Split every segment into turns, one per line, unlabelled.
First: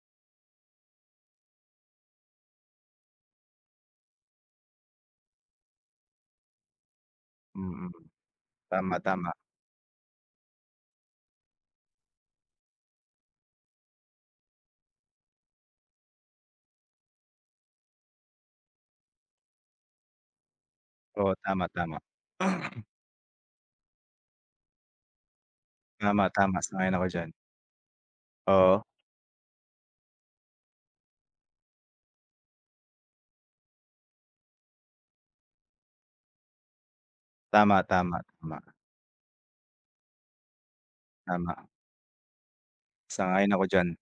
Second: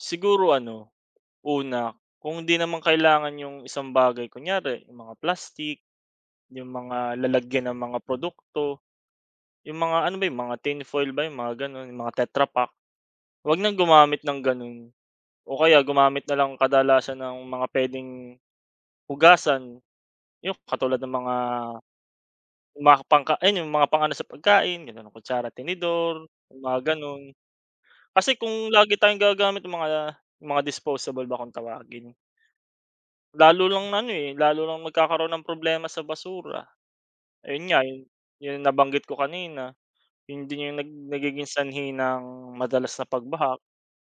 Siguro ano una kung 'di naman kailangan yung isang bagay, kunyari yung mga plastik yung mga lalagyan ng
Mm.
mga produkto,
Tama tama.
yung mga, ano ba yung mga tin foil ba yung mga ganon mga tetra pak. 'Wag ng gumamit ng ganun o kaya gumamit na lang kadalasan ng mga pwedeng hugasan yung katulad ng
Oo,
mga,
tama tama.
mga pangka ayun yung mga yung mga pang-ano sa pagkain ganun kutsara
Tama,
tinidor
tama
yung mga
sang-ayon ako diyan.
ganun. Kasi kung
Oo.
lagi tayong gagagamit nung mga, mga disposable ba kong tawagin. Lalo lang ano eh, lalo lang nagkakaroon ng problema sa basura. Ayun nga
Tama,
yu
tama,
yun
tama.
nabanggit ko kanina, 'Yon din yung nag nagiging
Tama.
sanhi ng madalas na
Sang-ayon
pagbaha.
ako diyan.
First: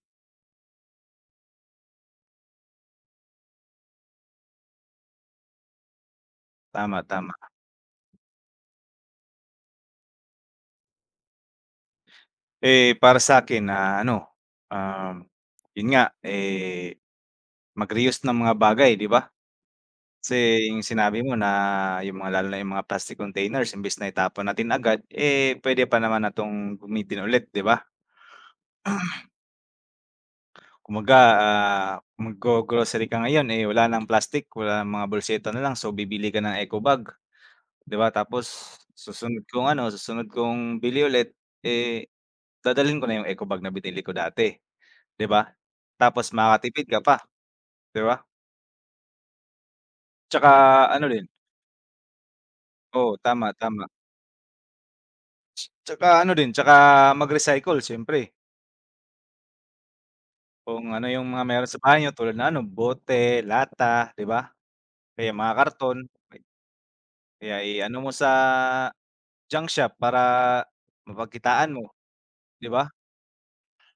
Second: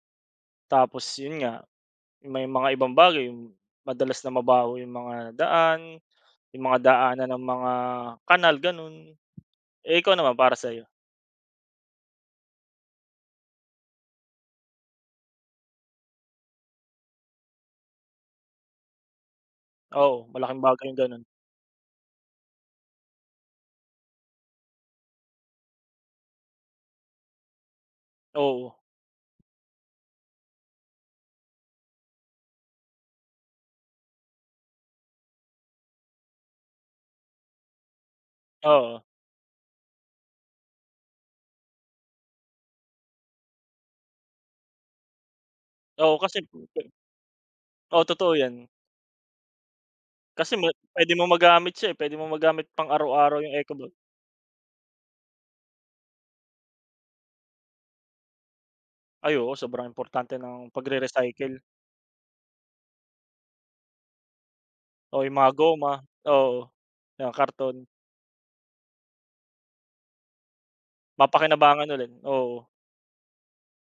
Tapos yun nga, may mga ibang bagay madalas na mabaho yung mga daan yung mga
Tama,
daanan
tama.
ng mga kanal ganun. Eh ikaw naman para sa'yo?
Eh, para sa 'kin na ano, ah yun nga eh mag-reuse ng mga bagay 'di ba,
Oo,
kase
malaking bagay yung
sinabi
ganun.
mo na yung mga lalo na yung mga plastic containers imbis na itapon natin agad, eh, puwede pa naman na 'tong gamitin ulit 'di ba?
Oo.
Kumbaga ah mag-go-grocery ka ngayon eh wala ng plastic wala ng mga bolseta nalang so bibili ka ng eco bag, 'di ba tapos
Oo.
susunod kong ano, susunod kong bili ulit eh dadalhin ko na yung eco bag na binili ko dati, 'di ba,
Oo
tapos
kasi.
makatipid ka pa. 'Di
O,
ba?
totoo 'yan. Kasi mot
Tsaka ano
puwede
rin.
mong magamit siya eh pwede mong magamit
Oo
pang-araw-araw
tama,
yung eco
tama.
bag.
Tsaka ano din tsaka mag-recycle siyempre.
Ay oo sobrang importante ng
Kung ano yung mga
pagre-recycle
meron sa bahay niyo tulad na ano bote, lata 'di ba,
O
kaya
yung mga
mga
goma,
karton.
oo yan
Eh, ah,
karton.
i-ano mo sa junk shop para mapagkakitaan
Mapakinabangan
mo
ulit oo.
'di ba?